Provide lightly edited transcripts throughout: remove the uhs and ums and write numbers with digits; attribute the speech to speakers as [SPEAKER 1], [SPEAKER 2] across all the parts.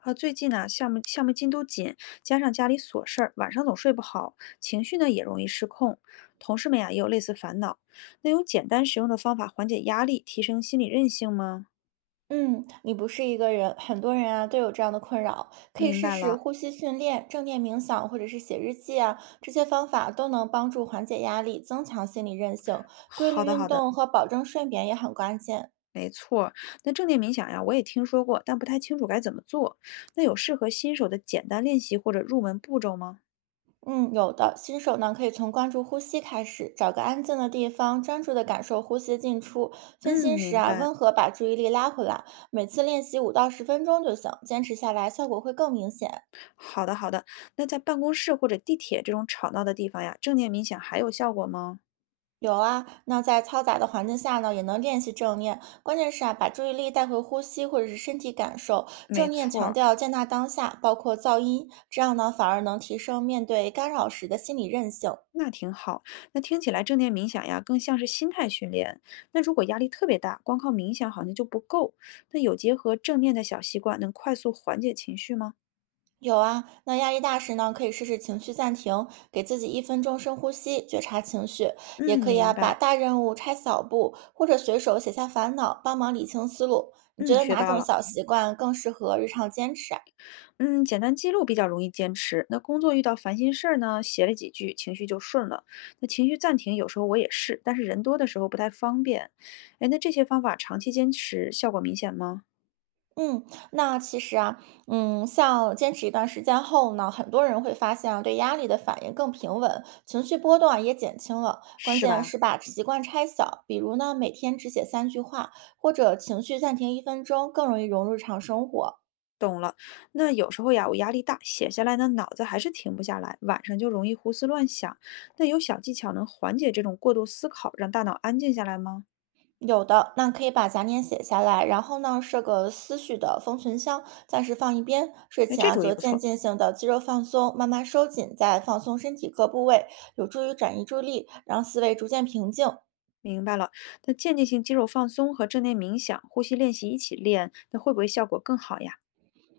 [SPEAKER 1] 啊，最近呢、项目进度紧，加上家里琐事儿，晚上总睡不好，情绪呢也容易失控。同事们呀、也有类似烦恼。那有简单实用的方法缓解压力，提升心理韧性吗？
[SPEAKER 2] 嗯，你不是一个人，很多人啊都有这样的困扰，可以
[SPEAKER 1] 明
[SPEAKER 2] 试
[SPEAKER 1] 白
[SPEAKER 2] 试
[SPEAKER 1] 了，
[SPEAKER 2] 呼吸训练、正念冥想或者是写日记啊，这些方法都能帮助缓解压力，增强心理韧性。规
[SPEAKER 1] 好
[SPEAKER 2] 律
[SPEAKER 1] 的
[SPEAKER 2] 运
[SPEAKER 1] 好的，
[SPEAKER 2] 动和保证睡眠也很关键。
[SPEAKER 1] 没错。那正念冥想呀，我也听说过，但不太清楚该怎么做。那有适合新手的简单练习或者入门步骤吗？
[SPEAKER 2] 嗯，有的，新手呢可以从关注呼吸开始，找个安静的地方，专注的感受呼吸进出。分
[SPEAKER 1] 嗯，
[SPEAKER 2] 心时
[SPEAKER 1] 明
[SPEAKER 2] 啊，
[SPEAKER 1] 白。
[SPEAKER 2] 温和把注意力拉回来，每次练习5到10分钟就行，坚持下来效果会更明显。
[SPEAKER 1] 好的好的。那在办公室或者地铁这种吵闹的地方呀，正念冥想还有效果吗？
[SPEAKER 2] 有啊，那在嘈杂的环境下呢，也能练习正念。关键是啊，把注意力带回呼吸或者是身体感受。
[SPEAKER 1] 没
[SPEAKER 2] 正念
[SPEAKER 1] 错
[SPEAKER 2] 强
[SPEAKER 1] 儿。
[SPEAKER 2] 调接纳当下，包括噪音，这样呢反而能提升面对干扰时的心理韧性。
[SPEAKER 1] 那挺好，那听起来正念冥想呀，更像是心态训练。那如果压力特别大，光靠冥想好像就不够。那有结合正念的小习惯，能快速缓解情绪吗？
[SPEAKER 2] 有啊，那压力大时呢，可以试试情绪暂停，给自己一分钟深呼吸，觉察情绪。也
[SPEAKER 1] 嗯，
[SPEAKER 2] 可以
[SPEAKER 1] 明
[SPEAKER 2] 啊，把
[SPEAKER 1] 白。
[SPEAKER 2] 大任务拆小步，或者随手写下烦恼，帮忙理清思路。你觉
[SPEAKER 1] 嗯，
[SPEAKER 2] 得
[SPEAKER 1] 学
[SPEAKER 2] 哪
[SPEAKER 1] 到
[SPEAKER 2] 种
[SPEAKER 1] 了。
[SPEAKER 2] 小习惯更适合日常坚持啊？
[SPEAKER 1] 嗯，简单记录比较容易坚持。那工作遇到烦心事儿呢，写了几句，情绪就顺了。那情绪暂停，有时候我也是，但是人多的时候不太方便。哎，那这些方法长期坚持，效果明显吗？
[SPEAKER 2] 嗯，那其实啊，嗯，像坚持一段时间后呢，很多人会发现啊，对压力的反应更平稳，情绪波动啊也减轻了。关
[SPEAKER 1] 是
[SPEAKER 2] 键
[SPEAKER 1] 吧？
[SPEAKER 2] 是把习惯拆小，比如呢，每天只写三句话，或者情绪暂停一分钟，更容易融入日常生活。
[SPEAKER 1] 懂了，那有时候呀，我压力大，写下来呢，脑子还是停不下来，晚上就容易胡思乱想。那有小技巧能缓解这种过度思考，让大脑安静下来吗？
[SPEAKER 2] 有的，那可以把杂念写下来，然后呢，设个思绪的封存箱，暂时放一边。睡
[SPEAKER 1] 哎，
[SPEAKER 2] 前
[SPEAKER 1] 这
[SPEAKER 2] 啊，
[SPEAKER 1] 主意
[SPEAKER 2] 做
[SPEAKER 1] 不
[SPEAKER 2] 渐
[SPEAKER 1] 错，
[SPEAKER 2] 进性的肌肉放松，慢慢收紧，再放松身体各部位，有助于转移注意力，让思维逐渐平静。
[SPEAKER 1] 明白了。那间歇性肌肉放松和正念冥想、呼吸练习一起练，那会不会效果更好呀？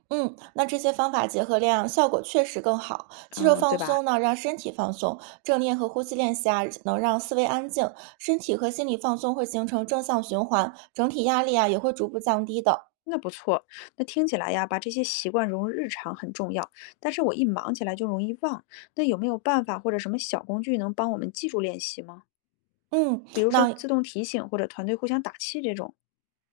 [SPEAKER 2] 嗯，那这些方法结合练啊效果确实更好。肌肉
[SPEAKER 1] 嗯，对
[SPEAKER 2] 放
[SPEAKER 1] 吧？
[SPEAKER 2] 松呢，让身体放松；正念和呼吸练习啊，能让思维安静。身体和心理放松会形成正向循环，整体压力啊也会逐步降低的。
[SPEAKER 1] 那不错。那听起来呀，把这些习惯融入日常很重要，但是我一忙起来就容易忘。那有没有办法或者什么小工具能帮我们记住练习吗？
[SPEAKER 2] 嗯，
[SPEAKER 1] 比如说
[SPEAKER 2] 那
[SPEAKER 1] 自动提醒或者团队互相打气这种。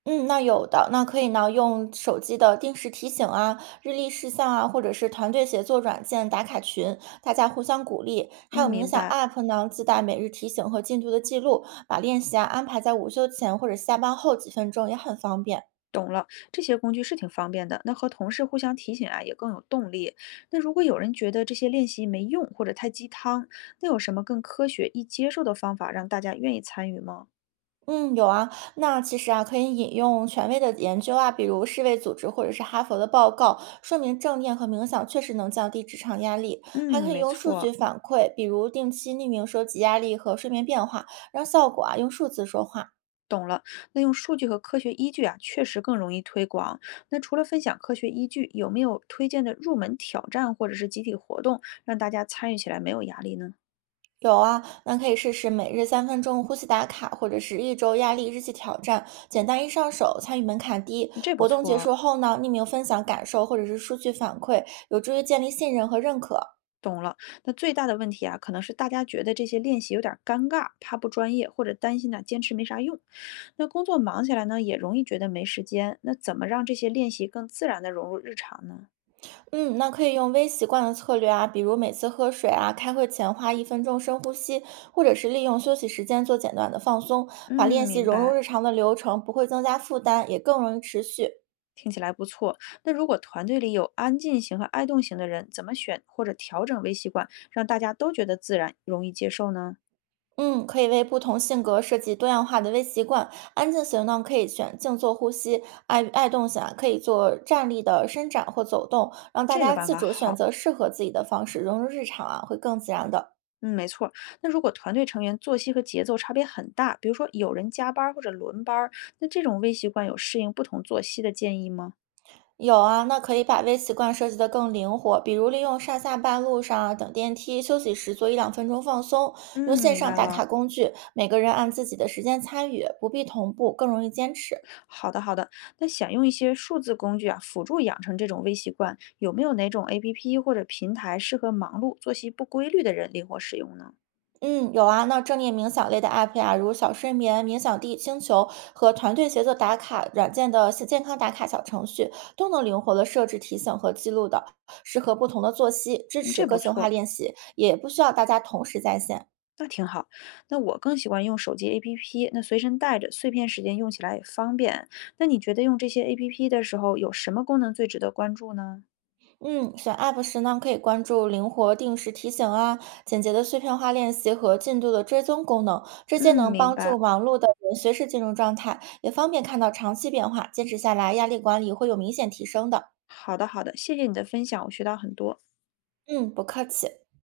[SPEAKER 2] 嗯，那有的，那可以呢，用手机的定时提醒啊、日历事项啊，或者是团队协作软件打卡群，大家互相鼓励。
[SPEAKER 1] 嗯，
[SPEAKER 2] 还有冥
[SPEAKER 1] 明
[SPEAKER 2] 想
[SPEAKER 1] 白，
[SPEAKER 2] App 呢，自带每日提醒和进度的记录，把练习啊安排在午休前或者下班后几分钟，也很方便。
[SPEAKER 1] 懂了。这些工具是挺方便的，那和同事互相提醒啊，也更有动力。那如果有人觉得这些练习没用或者太鸡汤，那有什么更科学、易接受的方法让大家愿意参与吗？
[SPEAKER 2] 嗯，有啊，那其实啊，可以引用权威的研究啊，比如世卫组织或者是哈佛的报告，说明正念和冥想确实能降低职场压力。还可
[SPEAKER 1] 嗯，
[SPEAKER 2] 以
[SPEAKER 1] 没
[SPEAKER 2] 用数据
[SPEAKER 1] 错，
[SPEAKER 2] 反馈，比如定期匿名收集压力和睡眠变化，让效果啊用数字说话。
[SPEAKER 1] 懂了。那用数据和科学依据啊，确实更容易推广。那除了分享科学依据，有没有推荐的入门挑战或者是集体活动，让大家参与起来没有压力呢？
[SPEAKER 2] 有啊，那可以试试每日3分钟呼吸打卡，或者是一周压力日记挑战，简单易上手，参与门槛低。
[SPEAKER 1] 这不
[SPEAKER 2] 活动结
[SPEAKER 1] 错。
[SPEAKER 2] 束后呢，匿名分享感受或者是数据反馈，有助于建立信任和认可。
[SPEAKER 1] 懂了，那最大的问题啊，可能是大家觉得这些练习有点儿尴尬，怕不专业，或者担心呢坚持没啥用。那工作忙起来呢，也容易觉得没时间。那怎么让这些练习更自然的融入日常呢？
[SPEAKER 2] 嗯，那可以用微习惯的策略啊，比如每次喝水啊，开会前花一分钟深呼吸，或者是利用休息时间做简短的放松，把
[SPEAKER 1] 嗯，
[SPEAKER 2] 练习
[SPEAKER 1] 明
[SPEAKER 2] 融入
[SPEAKER 1] 白，
[SPEAKER 2] 日常的流程，不会增加负担，也更容易持续。
[SPEAKER 1] 听起来不错。那如果团队里有安静型和爱动型的人，怎么选或者调整微习惯，让大家都觉得自然，容易接受呢？
[SPEAKER 2] 嗯，可以为不同性格设计多样化的微习惯。安静型呢，可以选静坐呼吸；爱动型啊，可以做站立的伸展或走动，让大
[SPEAKER 1] 这个
[SPEAKER 2] 家
[SPEAKER 1] 办
[SPEAKER 2] 自
[SPEAKER 1] 法
[SPEAKER 2] 主选
[SPEAKER 1] 好。
[SPEAKER 2] 择适合自己的方式，融入日常啊，会更自然的。
[SPEAKER 1] 嗯，没错儿。那如果团队成员作息和节奏差别很大，比如说有人加班儿或者轮班儿，那这种微习惯有适应不同作息的建议吗？
[SPEAKER 2] 有啊，那可以把微习惯设计得更灵活，比如利用上下班路上啊、等电梯、休息时做一两分钟放松，
[SPEAKER 1] 嗯，
[SPEAKER 2] 用线
[SPEAKER 1] 明
[SPEAKER 2] 上
[SPEAKER 1] 白
[SPEAKER 2] 打卡
[SPEAKER 1] 了。
[SPEAKER 2] 工具，每个人按自己的时间参与，不必同步，更容易坚持。
[SPEAKER 1] 好的，好的。那想用一些数字工具啊，辅助养成这种微习惯，有没有哪种 APP 或者平台适合忙碌、作息不规律的人灵活使用呢？
[SPEAKER 2] 嗯，有啊，那正念冥想类的 app 呀、如小睡眠、冥想地、星球和团队协作打卡软件的健康打卡小程序，都能灵活的设置提醒和记录的，适合不同的作息，支
[SPEAKER 1] 嗯，这
[SPEAKER 2] 持个
[SPEAKER 1] 不
[SPEAKER 2] 性化
[SPEAKER 1] 错，
[SPEAKER 2] 练习，也不需要大家同时在线。
[SPEAKER 1] 那挺好。那我更喜欢用手机 APP，那随身带着，碎片时间用起来也方便。那你觉得用这些 APP 的时候，有什么功能最值得关注呢？
[SPEAKER 2] 嗯，选 App 时呢，可以关注灵活定时提醒啊、简洁的碎片化练习和进度的追踪功能，这些
[SPEAKER 1] 嗯，
[SPEAKER 2] 能
[SPEAKER 1] 明
[SPEAKER 2] 帮助
[SPEAKER 1] 白。
[SPEAKER 2] 忙碌的人随时进入状态，也方便看到长期变化。坚持下来，压力管理会有明显提升的。
[SPEAKER 1] 好的，好的，谢谢你的分享，我学到很多。
[SPEAKER 2] 嗯，不客气。